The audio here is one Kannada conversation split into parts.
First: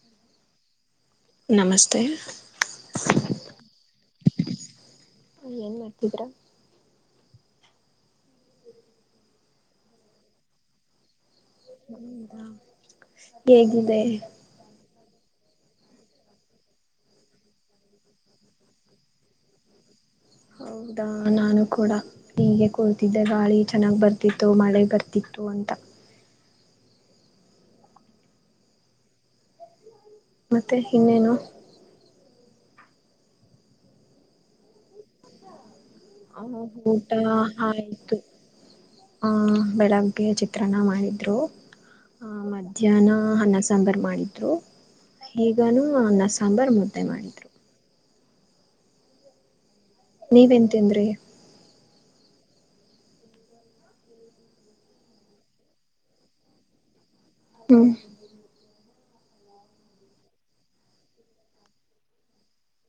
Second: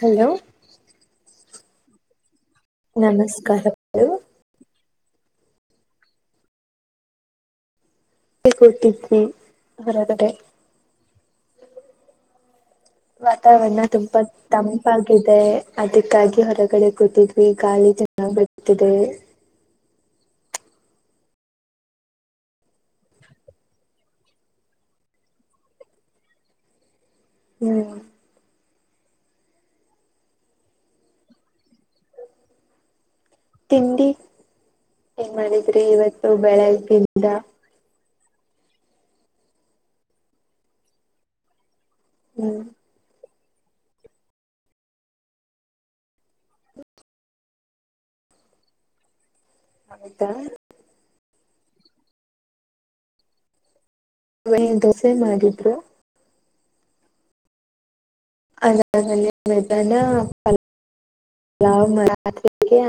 ಹಲೋ ನಮಸ್ತೆ ನಮಸ್ಕಾರು ಏನ್ ಮಾಡ್ತಿದ್ರ ಕೊಟ್ಟಿದ್ವಿ ಆರಾದ್ರ ವಾತಾವರಣರಣ ಹೇಗಿದೆ ತುಂಬ ತಮ್ಮ ತಗಾಗಿದೆ ಅದಕ್ಕಾಗಿ ಹೊರಗಡೆ ಕೂತಿದ್ವಿ ಗಾಳಿ ಚನ್ನಾಗ ಬಿಡ್ತಿದೆ ಹೌ ಹೌದಾ ನಾನು ಕೂಡ ಹೀಗೆ ಕೂರ್ತಿದ್ದೆ ಗಾಳಿ ಚೆನ್ನಾಗ್ ಬರ್ತಿತ್ತು ಮಳೆ ಬರ್ತಿತ್ತು ಅಂತ [unintelligible] ಹ್ಮ್ ಮತ್ತೆ ಇನ್ನೇನು ತಿಂಡಿ ಏನ್ ಮಾಡಿದ್ರಿ ಇವತ್ತು ಊಟ ಬೆಳಗ್ಗಿಂದ ಆಯ್ತು ಆ ಬೆಳಗ್ಗೆ ಚಿತ್ರನ್ನ ಮಾಡಿದ್ರು ಆಹ ಹ್ಮ್ ಮಧ್ಯಾಹ್ನ ಅನ್ನ ಸಾಂಬಾರು ಮಾಡಿದ್ರು ಈಗನೂ ಅನ್ನ ಸಾಂಬಾರ್ ಮುದ್ದೆ ಮಾಡಿದ್ರು ಹೌದಾ ನೀವೇನ್ ತಿಂದ್ರಿ ಅವೇ ದೋಸೆ ಮಾಡಿದ್ರು ಹ ಯ ಮತಾನಾತ್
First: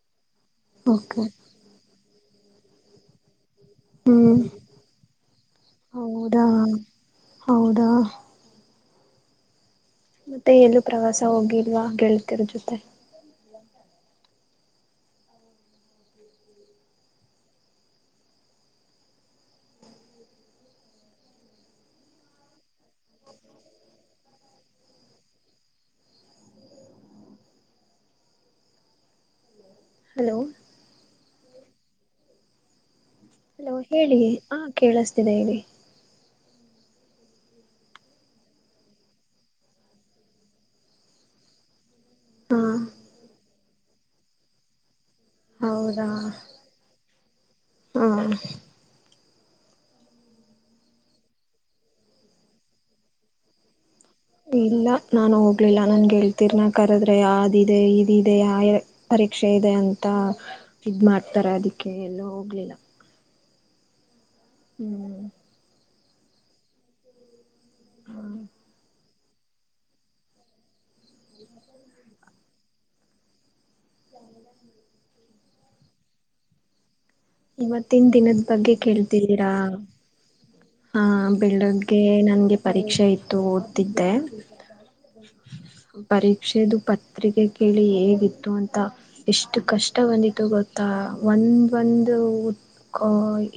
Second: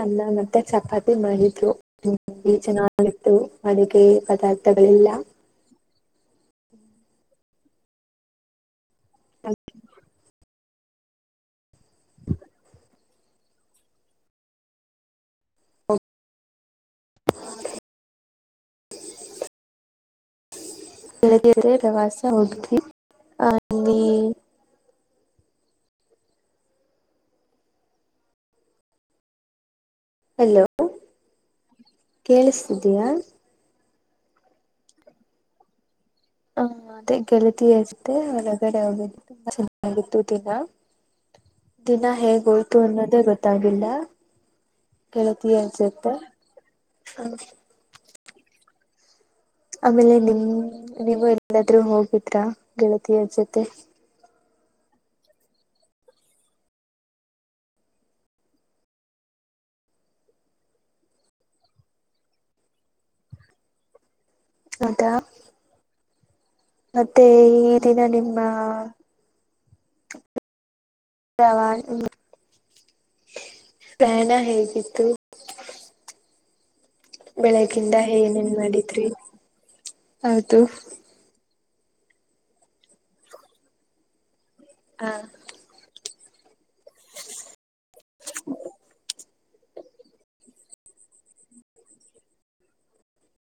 ಅನ್ನ ಮತ್ತ ಚಪಾತಿ ಓಕೆ ಮಾಡಿದ್ರುಂಬಿ ಚೆನ್ನಾಗತ್ತು ಅಡುಗೆ ಹ್ಮ್ ಪದಾರ್ಥಗಳಿಲ್ಲ ಹೌದಾ ಹೌದಾ ಮತ್ತೆ ಎಲ್ಲೂ ಪ್ರವಾಸ ಹೋಗಿಲ್ವಾ ಹೇಳ್ತಿರ ಜೊತೆ [unintelligible] ಬರೆಗೆರೆ ರವಾಸ ಉತಿ ಅ ಹಲೋ ಕೇಳಿಸತಿದೀಯಾ ಹಲೋ ಹೇಳಿ ಹಾ ಕೇಳಿಸತಿದೆ ಹೇಳಿ ಹ ಅದೇ ಗೆಳತರುತ್ತೆ ಹೊರಗಡೆ ಹೋಗು ತುಂಬಾ ಚೆನ್ನಾಗಿತ್ತು ದಿನ ದಿನಾ ಹಾ ಹೇಗೋಯ್ತು ಅನ್ನೋದೇ ಗೊತ್ತಾಗಿಲ್ಲ. ಕೇಳತೀಯ ಜತ್ತ. ಹೌದಾ ಹಾ ಆಮೇಲೆ ನಿಮ್ ನೀವು ಎಲ್ಲಾದ್ರೂ ಹೋಗಿದ್ರ ಗೆಳತಿಯರ ಜೊತೆ. ಇಲ್ಲ ನಾನು ಹೋಗ್ಲಿಲ್ಲ ನನ್ಗೆ ಹೇಳ್ತೀರ್ ನ ಕರದ್ರೆ ಆದಿದೆ ಇದಿದೆ ಪರೀ. ಪಕ್ಷೆ ಇದೆ ಅಂತ ಇದ ಮಾಡ್ತಾರೆ ಅದಕ್ಕೆ ಎಲ್ಲೋ ಹೋಗ್ಲಿಲ್ಲ. ಹೌದಾ ಹ್ಮ್. ಮತ್ತೆ ಈ ದಿನ ನಿಮ್ಮ. [inaudible] ಪ್ರಯಾಣ ಹೇಗಿತ್ತು. ಬೆಳಗ್ಗಿಂದ ಇವತ್ತಿನ ದಿನದ ಏನೇನ್ ಬಗ್ಗೆ ಮಾಡಿದ್ರಿ ಕೇಳ್ತಿದ್ದೀರಾ ಹೌದು. ಹಾ ಬೆಳಗ್ಗೆ ನನ್ಗೆ ಪರೀಕ್ಷೆ ಇತ್ತು ಓದತಿದ್ದೆ. ಪರೀಕ್ಷೆದು ಪತ್ರಿಕೆ ಕೇಳಿ ಹೇಗಿತ್ತು ಅಂತ. ಎಷ್ಟು ಕಷ್ಟ ಬಂದಿಟ್ಟು ಗೊತ್ತಾ ಒಂದ ಒಂದು.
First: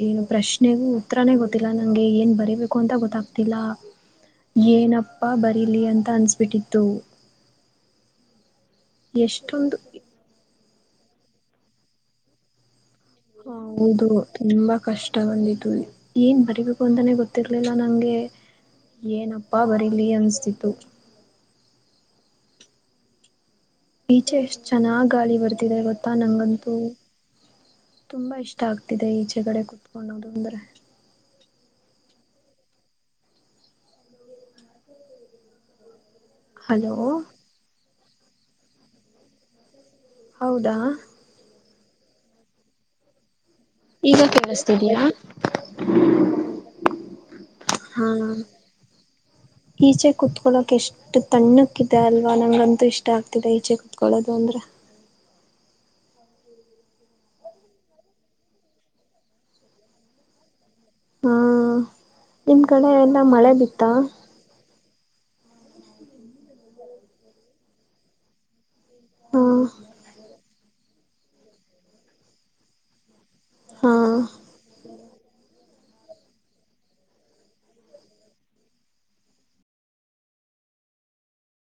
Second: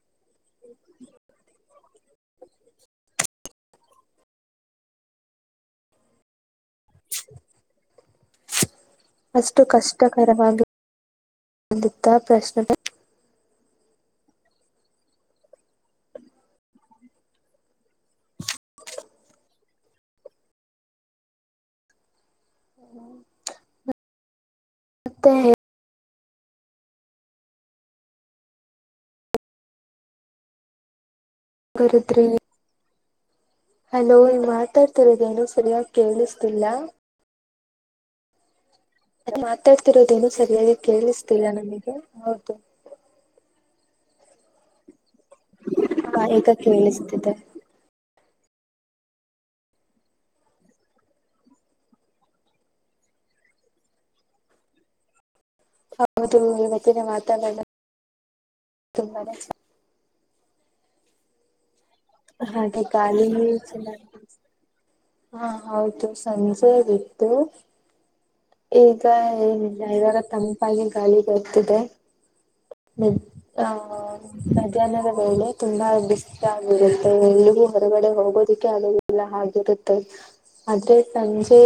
ಏನು ಪ್ರಶ್ನೆಗೂ ಉತ್ತರಾನೇ ಗೊತ್ತಿಲ್ಲ ನ. ನಂಗೆ ಏನ್ ಬರಿಬೇಕು ಅಂತ ಗೊತ್ತಾಗ್ತಿಲ್ಲ ಏನಪ್ಪ ಬರಿಲಿ ಅಂತ ಅನ್ಸ್ಬಿಟ್ಟಿತ್ತು. ತ್ತು. [inaudible] ಅಷ್ಟು ಕಷ್ಟಕರವಾಗಿ ಬಂದಿದ್ದ ಪ್ರಶ್ನೆನೆ. ಹೌದು ತುಂಬಾ ಕಷ್ಟ ಬಂದಿದ್ದು ಏನ್ ಬರಿಬೇಕು ಅಂತಾನೆ ಗೊತ್ತಿರ್ಲಿಲ್ಲ ನಂಗೆ. ಏನಪ್ಪಾ ಬರೀಲಿ ಅನ್ಸ್ತಿತ್ತು. ಈಚೆ ಎಷ್ಟ್ ಚೆನ್ನಾಗ್ ಮತ್ತೆ ಗಾಳಿ ಬರ್ತಿದೆ ಗೊತ್ತಾ ನಂಗಂತೂ. ತುಂಬಾ ಇಷ್ಟ ಆಗ್ತಿದೆ ಈಚೆಗಡೆ ಕುೂತ್ಕೊಳ್ಳೋದು ಅಂದ್ರೆ. ಬರದ್ರಿ ಹಲೋ [inaudible] ಈಗ ಮಾತಾಡ್ತಿರೋದೇನು ಸರಿಯ. ಕೇಳಿಸ್ತಿಲ್ಲ. ಹಲೋ ನನ್ ಮಾತಾಡ್ತಿರೋದೇನು ಸರಿಯಾಗಿ ಹೌದಾ ಕೇಳಿಸ್ತಿಲ್ಲ ನಮಗೆ ಹೌದು. ಈಗ ಕೇಳಸ್ತಿದಯಾ. ಹ ಈಗ ಕೇಳಿಸ್ತಿದೆ. ಹಾ [inaudible] ಈಚೆ ಕುೂತ್ಕೊಳಕ ಎಷ್ಟು ತಣ್ಣಕ್ಕ ಇದೆ ಅಲ್ವಾ ನಂಗಂತೂ ಇಷ್ಟ ಆಗ್ತಿದೆ ಈಚೆ ಕುೂತ್ಕೊಳೋದು ಅಂದ್ರೆ. [inaudible] ಹೌದು ಇವತ್ತ ಮಾತಾಡಲ್ಲ [inaudible] ತುಂಬಾನೇ. ಹಾ ಚೆನ್ನಾಗಿದೆ. ನಿಮ್ ಹಾಗೆ ಕಡೆ ಎಲ್ಲ ಗಾಳಿಯೂ ಮಳೆ ಬಿತ್ತಾ. ಚೆನ್ನಾಗಿ ಹಾ ಹೌದು ಸಂಜೆಗಬಿತ್ತು. ಈಗ ಹ ಏನಿಲ್ಲ ಇವಾಗ ತಂಪಾಗಿ ಗಾಳಿ ಬರುತ್ತಿದೆ. ಹ ಹಾ ಮಧ್ಯಾಹ್ನದ ವೇಳೆ. ತುಂಬಾ ಬಿಸಲ್ ಆಗಿರುತ್ತೆ ಎಲ್ಲಿಗೂ ಹೊರಗಡೆ ಹೋಗೋದಿಕ್ಕೆ ಅಲ್ಲ ಆಗಿರುತ್ತೆ. ಆದ್ರೆ ಸಂಜೆ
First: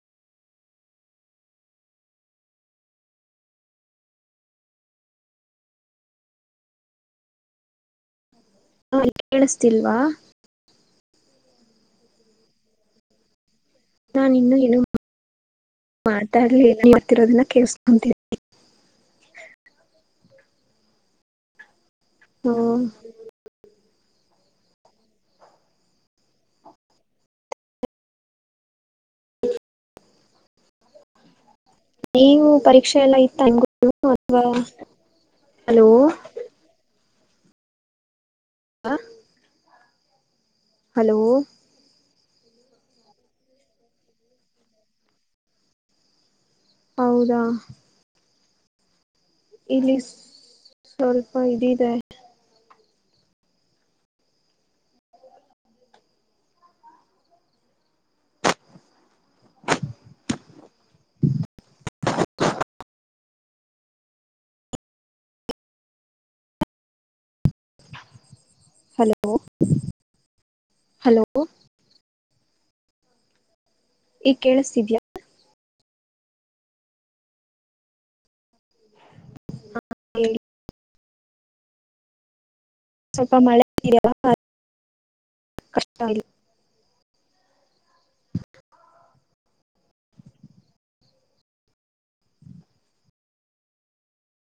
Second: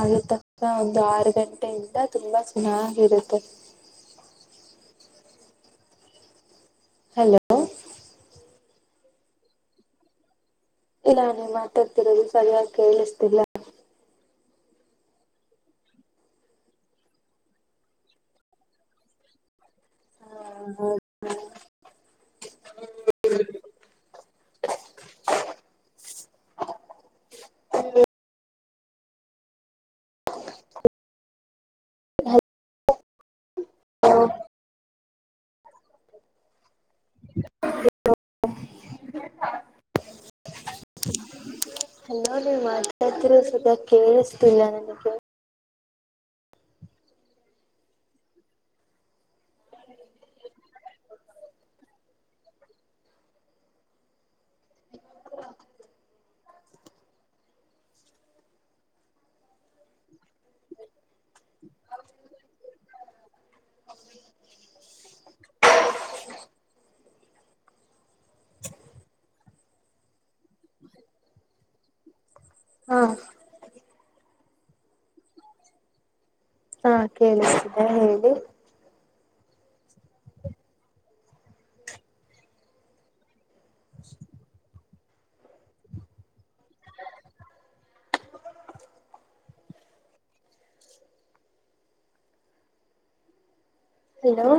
ಆಗಿ ತಕ್ಕ ಒಂದು ಆರು ಗಂಟೆಯಿಂದ ತುಂಬಾ ಚೆನ್ನಾಗಿ. ರತ್ತ. [inaudible] ಹಲೋ. ಹಾ ಕೇಳಿಸತಿಲ್ವಾ. ಇಲ್ಲಾ ನೀವು ಮಾತಾಡ್ತಿರೋದು ಸರಿಯಾಗಿ ಕೇಳಿಸ್ತಿಲ್ಲ. ನಾ ಇನ್ನು ಏನು [inaudible] ಮಾತಾಡ್ಲೆ ಏನ ಮಾಡತಿರೋದನ್ನ ಕೇಳ್ಸ್ಕೊಂತೀನಿ. ಹ ಹೌದ. ಹ್ಮ. ನೀವು ಪರೀಕ್ಷೆ ಎಲ್ಲ ಇತ್ತ ಅಥವಾ. ಹಲೋ. [unintelligible] ಹ. ಹಲೋ. ಅಯ್ಯೋ ಮಾತಾಡ್ತಿರೊದ್ ಸದಾ ಕೇಳಿಸ್ತಿಲ್ಲ ನನಗೆ. ಹೌದ. ಇಲ್ಲಿ ಸ್ವಲ್ಪ ಇದಿದೆ. ಹಲೋ [inaudible] ಹಲೋ ಹಾ ಈ ಕೇಳಿಸತಿದ್ಯಾ. ಹಾ ಕೇಳತಿದ್ದ ಹೇಳಿ. ಹ ಹೇಳಿ ಸ್ವಲ್ಪ ಮಳೆ [inaudible] ಕಷ್ಟ ಆಗ ಹಲೋ